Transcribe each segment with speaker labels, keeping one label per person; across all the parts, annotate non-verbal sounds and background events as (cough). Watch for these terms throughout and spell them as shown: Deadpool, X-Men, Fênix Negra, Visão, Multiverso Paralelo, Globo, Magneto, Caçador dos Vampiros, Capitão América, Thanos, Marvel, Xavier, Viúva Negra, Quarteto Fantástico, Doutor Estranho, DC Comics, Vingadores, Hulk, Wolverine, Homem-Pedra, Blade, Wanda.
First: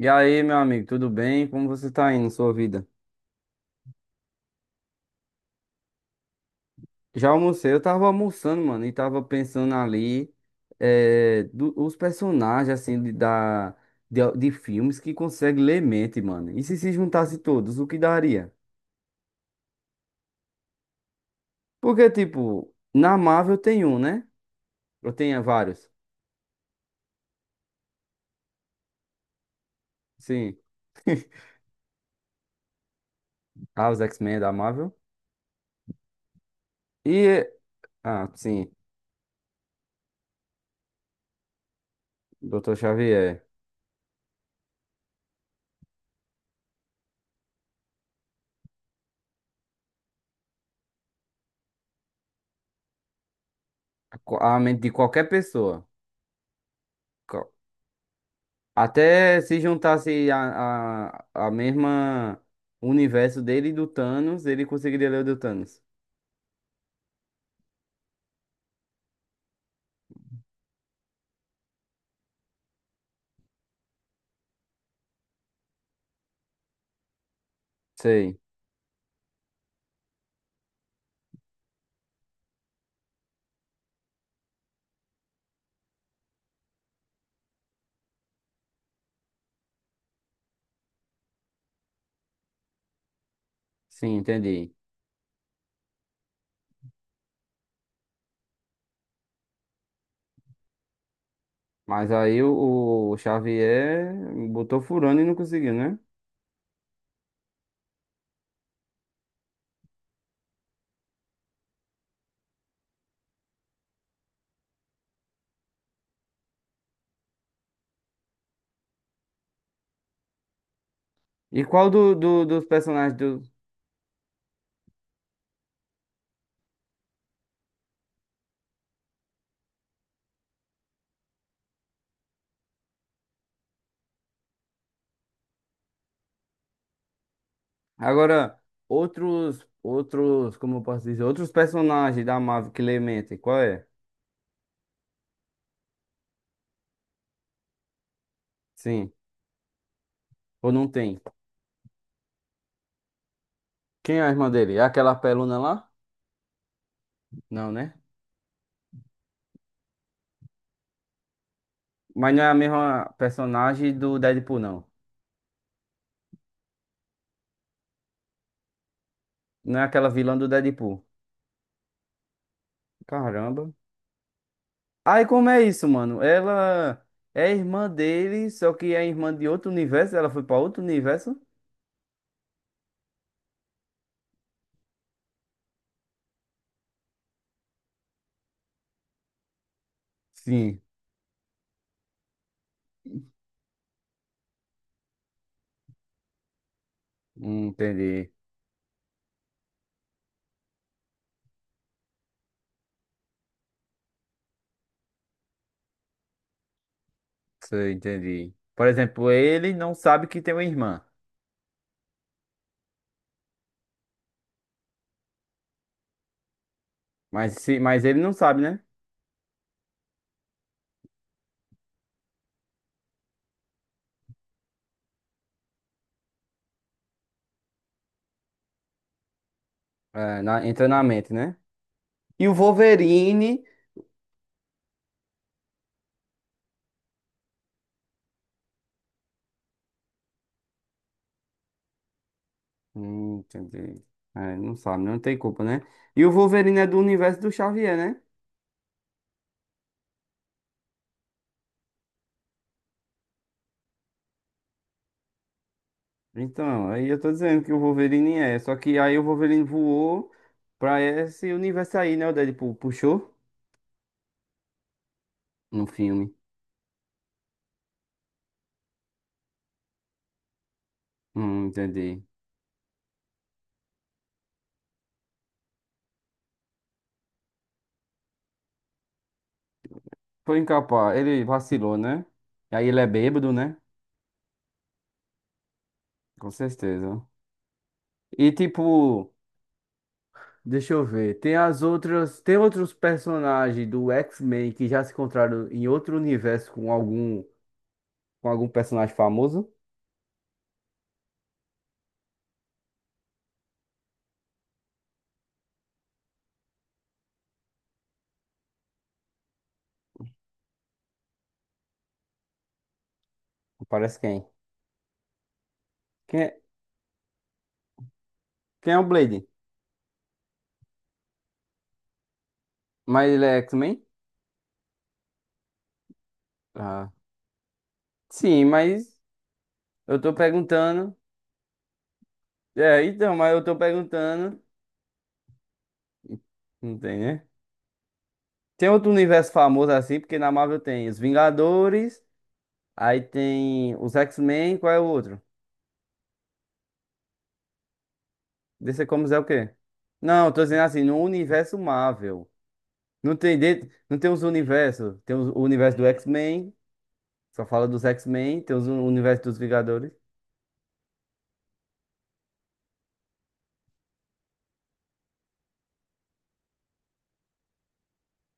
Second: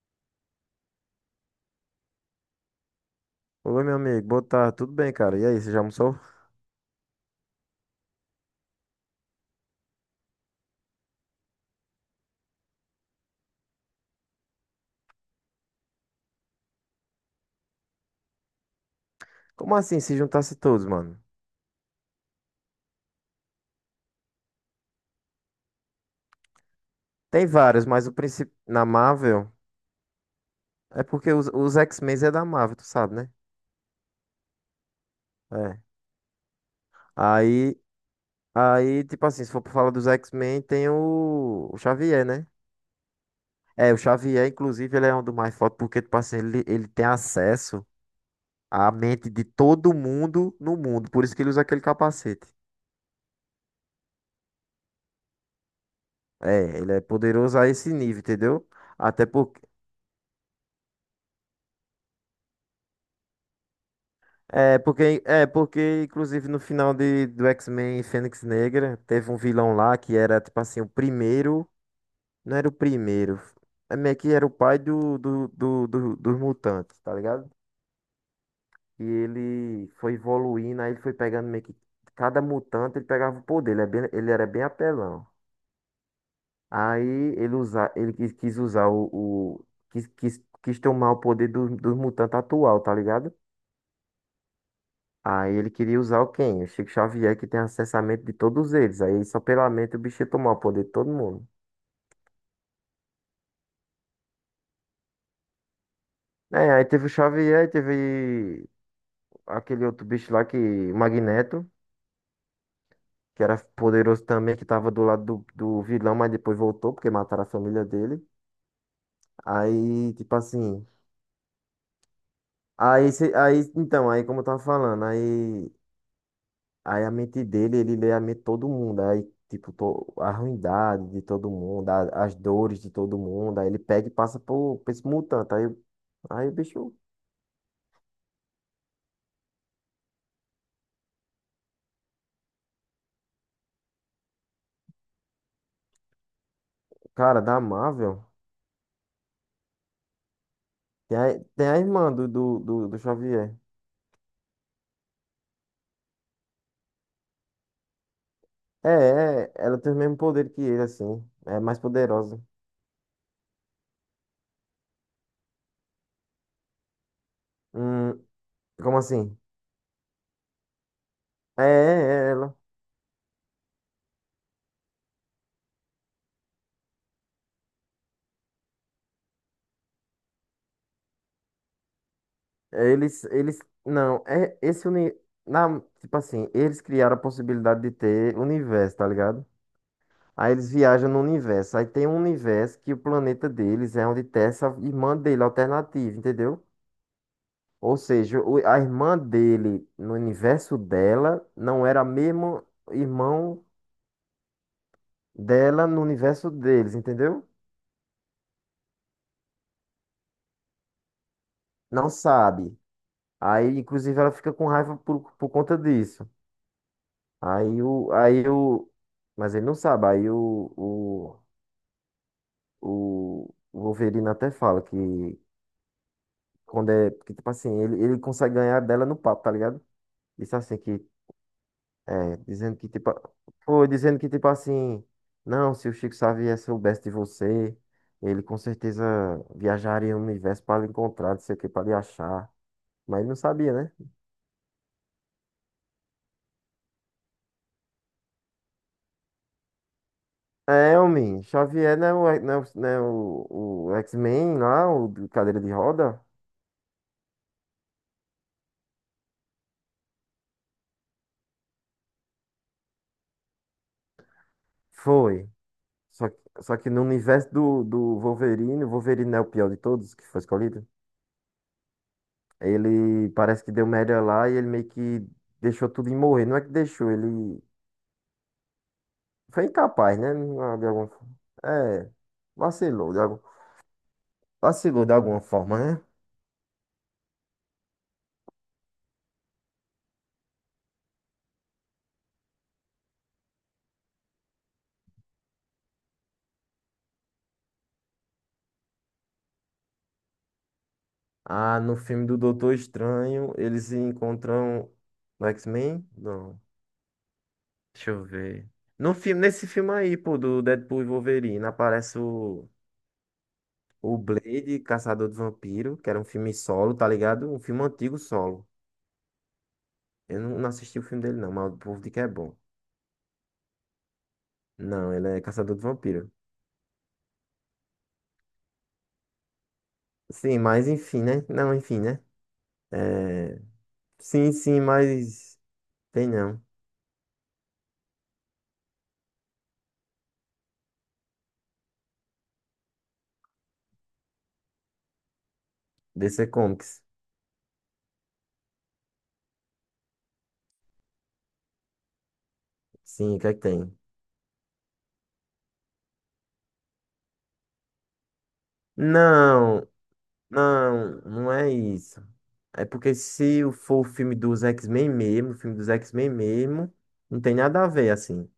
Speaker 1: E aí, meu amigo, tudo bem? Como você tá indo, sua vida?
Speaker 2: Oi, meu amigo, boa tarde, tudo bem, cara? E aí, você já almoçou?
Speaker 1: Já almocei, eu tava almoçando, mano, e tava pensando ali os personagens, assim, de filmes que conseguem ler mente, mano. E se juntasse todos, o que daria?
Speaker 2: Como assim, se juntasse todos, mano?
Speaker 1: Porque, tipo, na Marvel tem um, né? Eu tenho vários.
Speaker 2: Tem vários, mas o principal na Marvel
Speaker 1: Sim.
Speaker 2: é porque
Speaker 1: (laughs)
Speaker 2: os X-Men é da Marvel, tu sabe, né?
Speaker 1: Ah, os X-Men da Marvel.
Speaker 2: É.
Speaker 1: E,
Speaker 2: Aí,
Speaker 1: ah, sim,
Speaker 2: tipo assim, se for pra falar dos X-Men, tem o Xavier, né?
Speaker 1: Dr. Xavier.
Speaker 2: É, o Xavier, inclusive, ele é um dos mais fortes porque, tipo assim, ele tem acesso à mente de todo mundo no mundo, por isso que ele usa aquele capacete.
Speaker 1: A mente de qualquer pessoa.
Speaker 2: É, ele é poderoso a esse nível, entendeu? Até
Speaker 1: Até
Speaker 2: por.
Speaker 1: se juntasse a mesma universo dele e do Thanos, ele
Speaker 2: É
Speaker 1: conseguiria ler
Speaker 2: porque,
Speaker 1: o do
Speaker 2: é
Speaker 1: Thanos.
Speaker 2: porque, inclusive, no final do X-Men Fênix Negra, teve um vilão lá que era, tipo assim, o primeiro. Não era o primeiro. É meio que era o pai dos mutantes, tá ligado?
Speaker 1: Sei,
Speaker 2: E ele foi evoluindo, aí ele foi pegando meio que. Cada mutante ele pegava o poder, ele, ele era bem apelão. Aí ele, ele quis usar o. o- quis tomar o poder dos mutantes atual, tá ligado?
Speaker 1: sim, entendi.
Speaker 2: Aí ele queria usar o quem? O Chico Xavier, que tem acesso à mente de todos eles. Aí só pela mente o bicho ia tomar o poder de todo mundo.
Speaker 1: Mas aí o Xavier botou furando e não conseguiu, né?
Speaker 2: É, aí teve o Xavier, aí teve aquele outro bicho lá que, o Magneto, que era poderoso também, que tava do lado do vilão, mas depois voltou, porque mataram a família dele. Aí, tipo assim.
Speaker 1: E qual dos
Speaker 2: Aí,
Speaker 1: personagens
Speaker 2: cê-
Speaker 1: do.
Speaker 2: aí, então, aí como eu tava falando, aí. Aí a mente dele, ele lê a mente de todo mundo. Aí, tipo, a ruindade de todo mundo, as dores de todo mundo. Aí ele pega e passa por esse mutante. Aí, o bicho,
Speaker 1: Agora, como eu posso dizer, outros personagens da Marvel que lê mente, qual é?
Speaker 2: cara, da Marvel.
Speaker 1: Sim, ou não
Speaker 2: Tem
Speaker 1: tem?
Speaker 2: a, tem a irmã do Xavier.
Speaker 1: Quem é a irmã dele? É aquela peluna lá? Não, né?
Speaker 2: É, ela tem o mesmo poder que ele, assim. É mais
Speaker 1: Mas
Speaker 2: poderosa.
Speaker 1: não é a mesma personagem do Deadpool, não.
Speaker 2: Hum, como assim?
Speaker 1: Não é aquela vilã do Deadpool.
Speaker 2: É ela.
Speaker 1: Caramba. Aí como é isso, mano? Ela é irmã dele, só que é irmã de outro universo. Ela foi pra outro universo?
Speaker 2: Eles, eles, não, tipo assim, eles criaram a possibilidade de ter universo, tá ligado? Aí eles
Speaker 1: Sim,
Speaker 2: viajam no universo. Aí tem um universo que o planeta deles é onde tem essa irmã dele alternativa, entendeu?
Speaker 1: hum,
Speaker 2: Ou
Speaker 1: entendi.
Speaker 2: seja, a irmã dele no universo dela não era a mesma irmão dela no universo deles, entendeu?
Speaker 1: Sei, entendi. Por exemplo, ele não sabe que tem uma irmã.
Speaker 2: Não sabe. Aí, inclusive, ela fica com raiva por conta disso.
Speaker 1: Mas, se,
Speaker 2: Aí
Speaker 1: mas
Speaker 2: o,
Speaker 1: ele não
Speaker 2: aí
Speaker 1: sabe, né?
Speaker 2: o, mas ele não sabe. Aí o Wolverine até fala que quando é, que tipo assim, ele consegue ganhar dela no papo, tá ligado?
Speaker 1: É,
Speaker 2: Disse
Speaker 1: na,
Speaker 2: assim
Speaker 1: entra na
Speaker 2: que,
Speaker 1: mente, né?
Speaker 2: é,
Speaker 1: E o
Speaker 2: dizendo que tipo,
Speaker 1: Wolverine.
Speaker 2: foi dizendo que tipo assim, não, se o Chico Xavier soubesse de você, ele com certeza viajaria no universo para lhe encontrar, não sei o que, para lhe achar. Mas ele não sabia, né?
Speaker 1: Entendi. É, não sabe, não tem culpa, né? E o Wolverine é do universo do Xavier, né?
Speaker 2: É, homem, Xavier não é o, o X-Men lá, o de cadeira de roda?
Speaker 1: Então, aí eu tô dizendo que o Wolverine é. Só que aí o Wolverine voou pra esse universo aí, né? O Deadpool puxou
Speaker 2: Foi.
Speaker 1: no filme.
Speaker 2: Só que no universo do Wolverine, o Wolverine não é o pior de todos que foi escolhido.
Speaker 1: Entendi.
Speaker 2: Ele parece que deu merda lá e ele meio que deixou tudo em morrer. Não é que deixou, ele foi incapaz, né?
Speaker 1: Foi
Speaker 2: De alguma
Speaker 1: incapaz.
Speaker 2: forma.
Speaker 1: Ele vacilou,
Speaker 2: É,
Speaker 1: né? E aí ele é
Speaker 2: vacilou de, algum...
Speaker 1: bêbado, né?
Speaker 2: vacilou de alguma forma, né?
Speaker 1: Com certeza. E tipo, deixa eu ver. Tem as outras. Tem outros personagens do X-Men que já se encontraram em outro universo com com algum personagem famoso?
Speaker 2: Ah, no filme do Doutor Estranho, eles encontram no X-Men? Não, deixa eu ver. No filme, nesse filme aí, pô, do Deadpool e Wolverine, aparece o,
Speaker 1: Parece quem?
Speaker 2: Blade, Caçador dos Vampiros, que era um
Speaker 1: Quem
Speaker 2: filme
Speaker 1: é,
Speaker 2: solo, tá ligado? Um filme antigo solo.
Speaker 1: quem é o Blade?
Speaker 2: Eu não assisti o filme dele, não, mas o povo diz que é bom.
Speaker 1: Mas ele é X-Men?
Speaker 2: Não, ele é Caçador dos Vampiros.
Speaker 1: Ah. Sim, mas. Eu tô
Speaker 2: Sim, mas
Speaker 1: perguntando.
Speaker 2: enfim, né? Não, enfim, né?
Speaker 1: É, então, mas
Speaker 2: É...
Speaker 1: eu tô
Speaker 2: Sim,
Speaker 1: perguntando.
Speaker 2: sim, mas. Tem não.
Speaker 1: Não tem, né? Tem outro universo famoso assim, porque na Marvel tem os Vingadores, aí tem os X-Men, qual é o outro?
Speaker 2: DC Comics.
Speaker 1: DC Comics é o quê? Não, eu tô dizendo assim, no universo Marvel.
Speaker 2: Sim,
Speaker 1: Não
Speaker 2: o que é
Speaker 1: tem,
Speaker 2: que
Speaker 1: de...
Speaker 2: tem?
Speaker 1: não tem os universos. Tem o universo do X-Men, só fala dos X-Men, tem os... o universo dos
Speaker 2: Não,
Speaker 1: Vingadores.
Speaker 2: não, não é isso. É porque se for o filme dos X-Men mesmo, o filme dos X-Men mesmo, não tem nada a ver, assim.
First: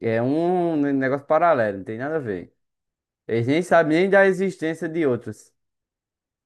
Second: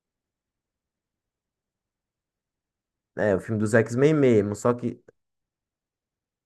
Speaker 1: É um negócio paralelo, não tem nada a ver.
Speaker 2: É, o
Speaker 1: Eles
Speaker 2: filme
Speaker 1: nem
Speaker 2: dos
Speaker 1: sabem nem
Speaker 2: X-Men
Speaker 1: da
Speaker 2: mesmo, só
Speaker 1: existência
Speaker 2: que.
Speaker 1: de outros.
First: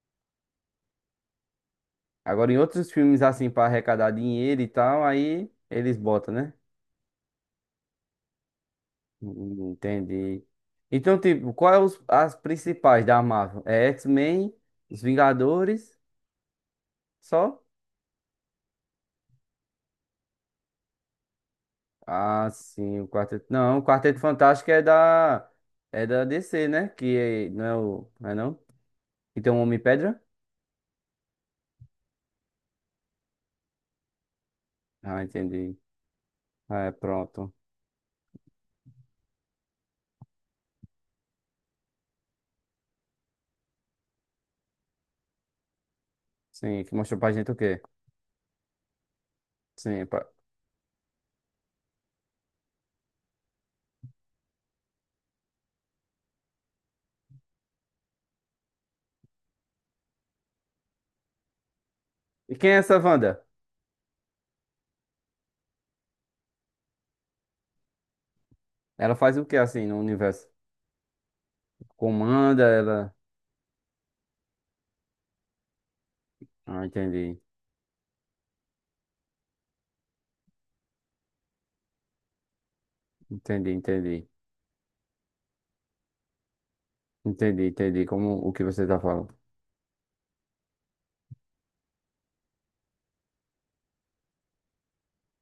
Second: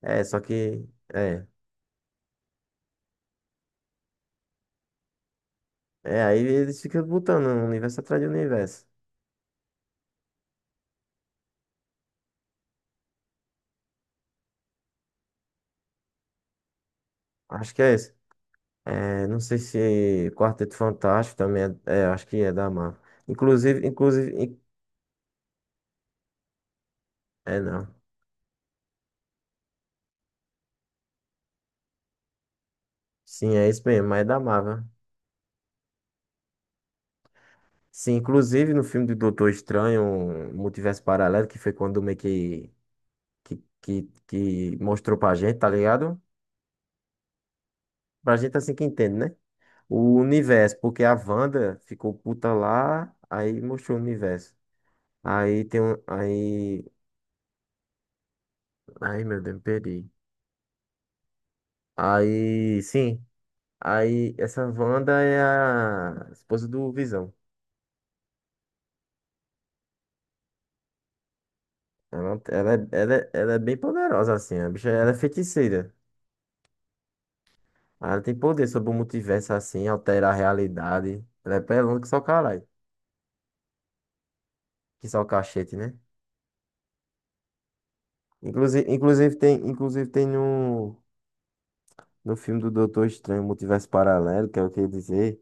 Speaker 2: É, só que. É.
Speaker 1: Agora, em outros filmes, assim, pra arrecadar dinheiro e tal, aí eles
Speaker 2: É,
Speaker 1: botam,
Speaker 2: aí
Speaker 1: né?
Speaker 2: eles ficam botando um universo atrás de universo.
Speaker 1: Entendi. Então, tipo, as principais da Marvel? É X-Men, os Vingadores, só?
Speaker 2: Acho que é esse. É, não sei se Quarteto Fantástico também é. É, acho que
Speaker 1: Ah,
Speaker 2: é da Marvel.
Speaker 1: sim, o Quarteto. Não, o
Speaker 2: Inclusive,
Speaker 1: Quarteto
Speaker 2: inclusive.
Speaker 1: Fantástico é da. É da DC, né?
Speaker 2: É,
Speaker 1: Não é
Speaker 2: não.
Speaker 1: o. Não é não? E tem um Homem-Pedra?
Speaker 2: Sim, é isso mesmo, mas é da Marvel.
Speaker 1: Ah, entendi. Ah, é, pronto.
Speaker 2: Sim, inclusive no filme do Doutor Estranho, um Multiverso Paralelo, que foi quando meio que mostrou pra gente, tá ligado?
Speaker 1: Sim, que mostrou pra gente o quê?
Speaker 2: Pra gente assim que entende, né?
Speaker 1: Sim,
Speaker 2: O
Speaker 1: pra-
Speaker 2: universo, porque a Wanda ficou puta lá, aí mostrou o universo. Aí tem um. Aí. Ai, meu Deus, me perdi.
Speaker 1: E quem é
Speaker 2: Aí,
Speaker 1: essa
Speaker 2: sim.
Speaker 1: Wanda?
Speaker 2: Aí, essa Wanda é a esposa do Visão.
Speaker 1: Ela faz o que assim no universo? Comanda ela.
Speaker 2: Ela é bem poderosa, assim. A bicha, ela é feiticeira.
Speaker 1: Ah, entendi.
Speaker 2: Ela tem poder sobre o multiverso assim, altera a realidade. Ela é pelona que só caralho.
Speaker 1: Entendi, entendi.
Speaker 2: Que só cachete, né?
Speaker 1: Entendi, entendi como o que você
Speaker 2: Inclusive,
Speaker 1: tá falando.
Speaker 2: inclusive tem, inclusive tem no, no filme do Doutor Estranho, Multiverso Paralelo, que é o que eu ia dizer.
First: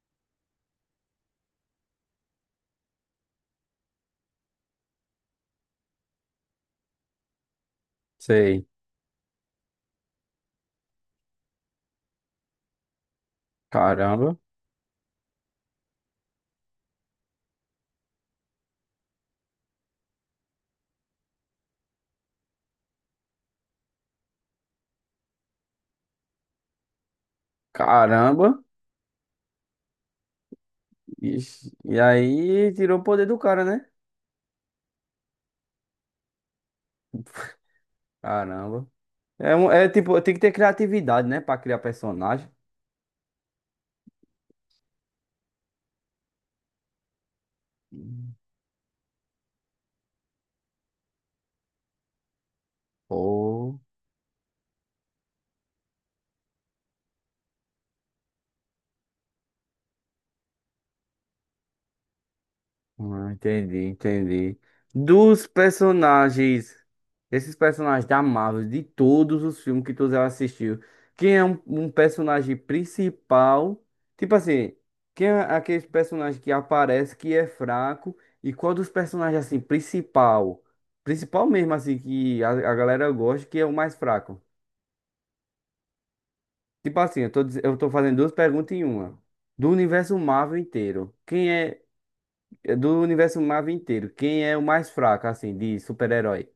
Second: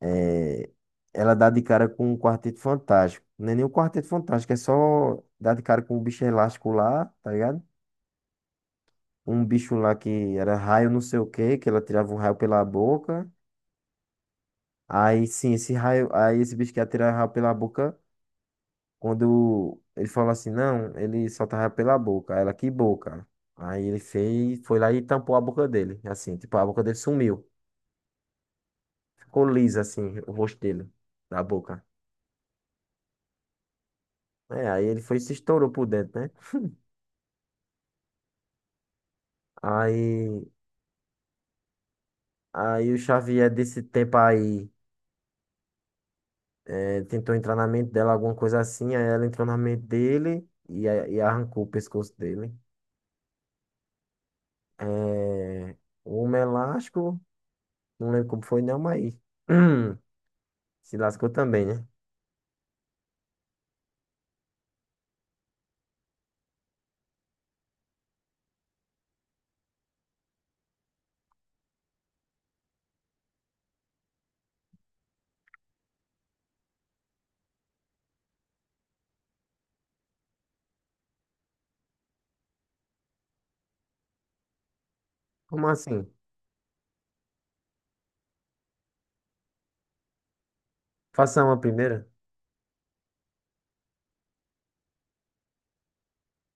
Speaker 2: É, ela dá de cara com um Quarteto Fantástico. Não é nem um Quarteto Fantástico, é só dar de cara com um bicho elástico lá, tá ligado?
Speaker 1: Sei.
Speaker 2: Um bicho lá que era raio não sei o quê, que ela tirava um raio pela boca.
Speaker 1: Caramba.
Speaker 2: Aí sim, esse raio, aí esse bicho que ia tirar raio pela boca. Quando ele falou assim, não, ele só tava pela boca. Aí ela, que boca? Aí ele fez, foi lá e tampou a boca dele, assim, tipo, a boca dele sumiu.
Speaker 1: Caramba.
Speaker 2: Ficou lisa, assim, o rosto dele, da
Speaker 1: Ixi,
Speaker 2: boca.
Speaker 1: e aí tirou o poder do cara, né?
Speaker 2: É, aí ele foi e se estourou por dentro, né?
Speaker 1: Caramba. É, é tipo, tem que
Speaker 2: Aí,
Speaker 1: ter criatividade, né? Pra criar personagem.
Speaker 2: aí, o Xavier desse tempo aí é, tentou entrar na mente dela, alguma
Speaker 1: Hum.
Speaker 2: coisa assim, aí ela entrou na mente dele e, e arrancou o pescoço dele.
Speaker 1: Pô.
Speaker 2: É, o homem elástico, não lembro como foi não, mas (clears throat) se lascou também, né?
Speaker 1: Ah, entendi, entendi. Dos personagens, esses personagens da Marvel, de todos os filmes que tu já assistiu, quem é um personagem principal? Tipo assim, quem é aquele personagem que aparece que é fraco? E qual dos personagens assim principal? Principal mesmo assim que a galera gosta, que é o mais fraco?
Speaker 2: Como assim?
Speaker 1: Tipo assim, eu tô fazendo duas perguntas em uma. Do universo Marvel inteiro,
Speaker 2: Faça
Speaker 1: quem
Speaker 2: uma
Speaker 1: é
Speaker 2: primeira?
Speaker 1: Do universo Marvel inteiro, quem é o mais fraco, assim, de super-herói?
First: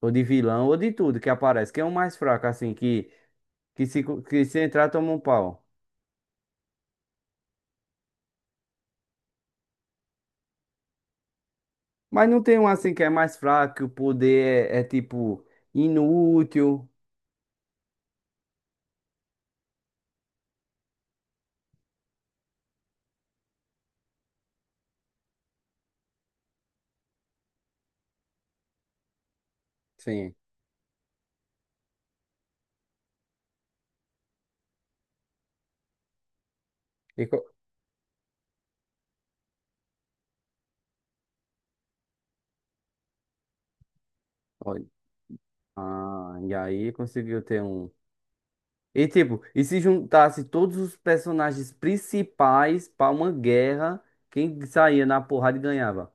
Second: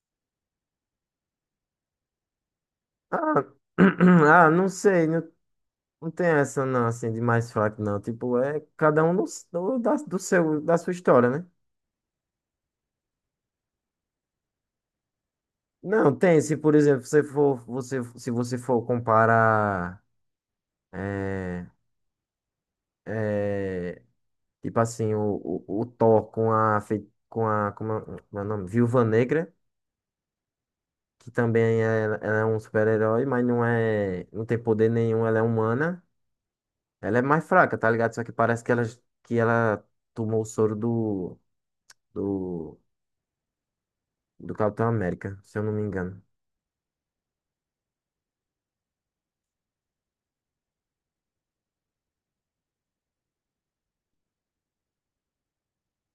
Speaker 1: Ou de vilão, ou de tudo que aparece. Quem é o mais fraco, assim,
Speaker 2: Ah, (clears throat)
Speaker 1: que
Speaker 2: ah,
Speaker 1: se
Speaker 2: não
Speaker 1: entrar
Speaker 2: sei,
Speaker 1: toma um
Speaker 2: não,
Speaker 1: pau?
Speaker 2: não tem essa não, assim, de mais fraco não. Tipo, é cada um do, do, da, do seu, da sua história, né?
Speaker 1: Mas não tem um, assim, que é mais fraco, que o poder tipo,
Speaker 2: Não, tem, se por
Speaker 1: inútil.
Speaker 2: exemplo, você, se você for comparar, é, é, tipo assim, o Thor com a, como é o nome? Viúva Negra,
Speaker 1: Sim.
Speaker 2: que também é, ela é um super-herói, mas não é, não tem poder nenhum, ela é humana. Ela
Speaker 1: E
Speaker 2: é mais
Speaker 1: co-
Speaker 2: fraca, tá ligado? Só que parece que que ela tomou o soro do, do
Speaker 1: Olha.
Speaker 2: Capitão América, se eu não me engano.
Speaker 1: Ah, e aí conseguiu ter um. E tipo, e se juntasse todos os personagens principais pra uma guerra, quem saía na porrada ganhava.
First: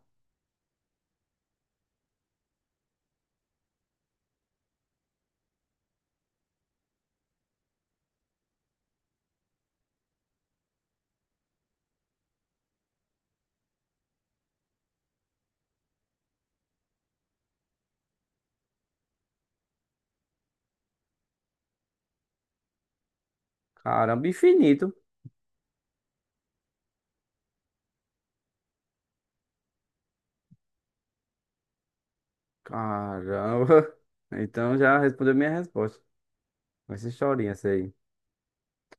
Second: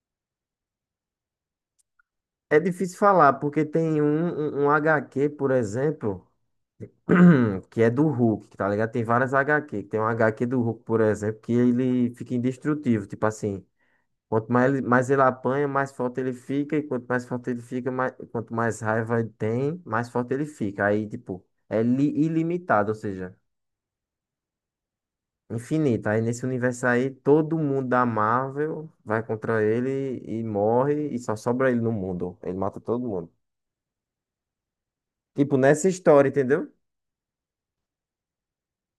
Speaker 2: É difícil falar, porque tem um HQ, por exemplo, (clears throat) que é do Hulk, tá ligado? Tem várias HQ. Tem um HQ do Hulk, por exemplo, que ele fica indestrutível. Tipo assim, quanto mais ele apanha, mais forte ele fica. E quanto mais forte ele fica, quanto mais raiva ele tem, mais forte ele fica. Aí, tipo, ilimitado, ou seja.
Speaker 1: Caramba, infinito.
Speaker 2: Infinita. Aí nesse universo aí, todo mundo da Marvel vai contra ele e morre e só sobra ele no mundo. Ele mata todo mundo.
Speaker 1: Caramba. Então já respondeu minha
Speaker 2: Tipo, nessa
Speaker 1: resposta.
Speaker 2: história, entendeu?
Speaker 1: Vai ser chorinha essa aí.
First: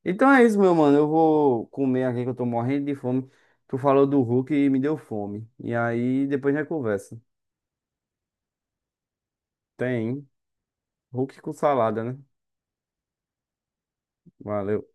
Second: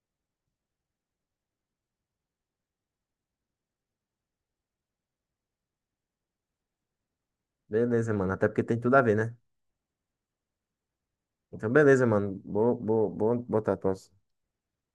Speaker 1: Então é isso, meu mano. Eu vou comer aqui que eu tô morrendo de fome. Tu falou do Hulk e me deu fome. E aí depois a gente conversa.
Speaker 2: Beleza, mano. Até porque tem tudo a ver, né?
Speaker 1: Tem. Hulk com
Speaker 2: Então,
Speaker 1: salada,
Speaker 2: beleza,
Speaker 1: né?
Speaker 2: mano. Boa, boa, boa, boa tatuagem.
Speaker 1: Valeu.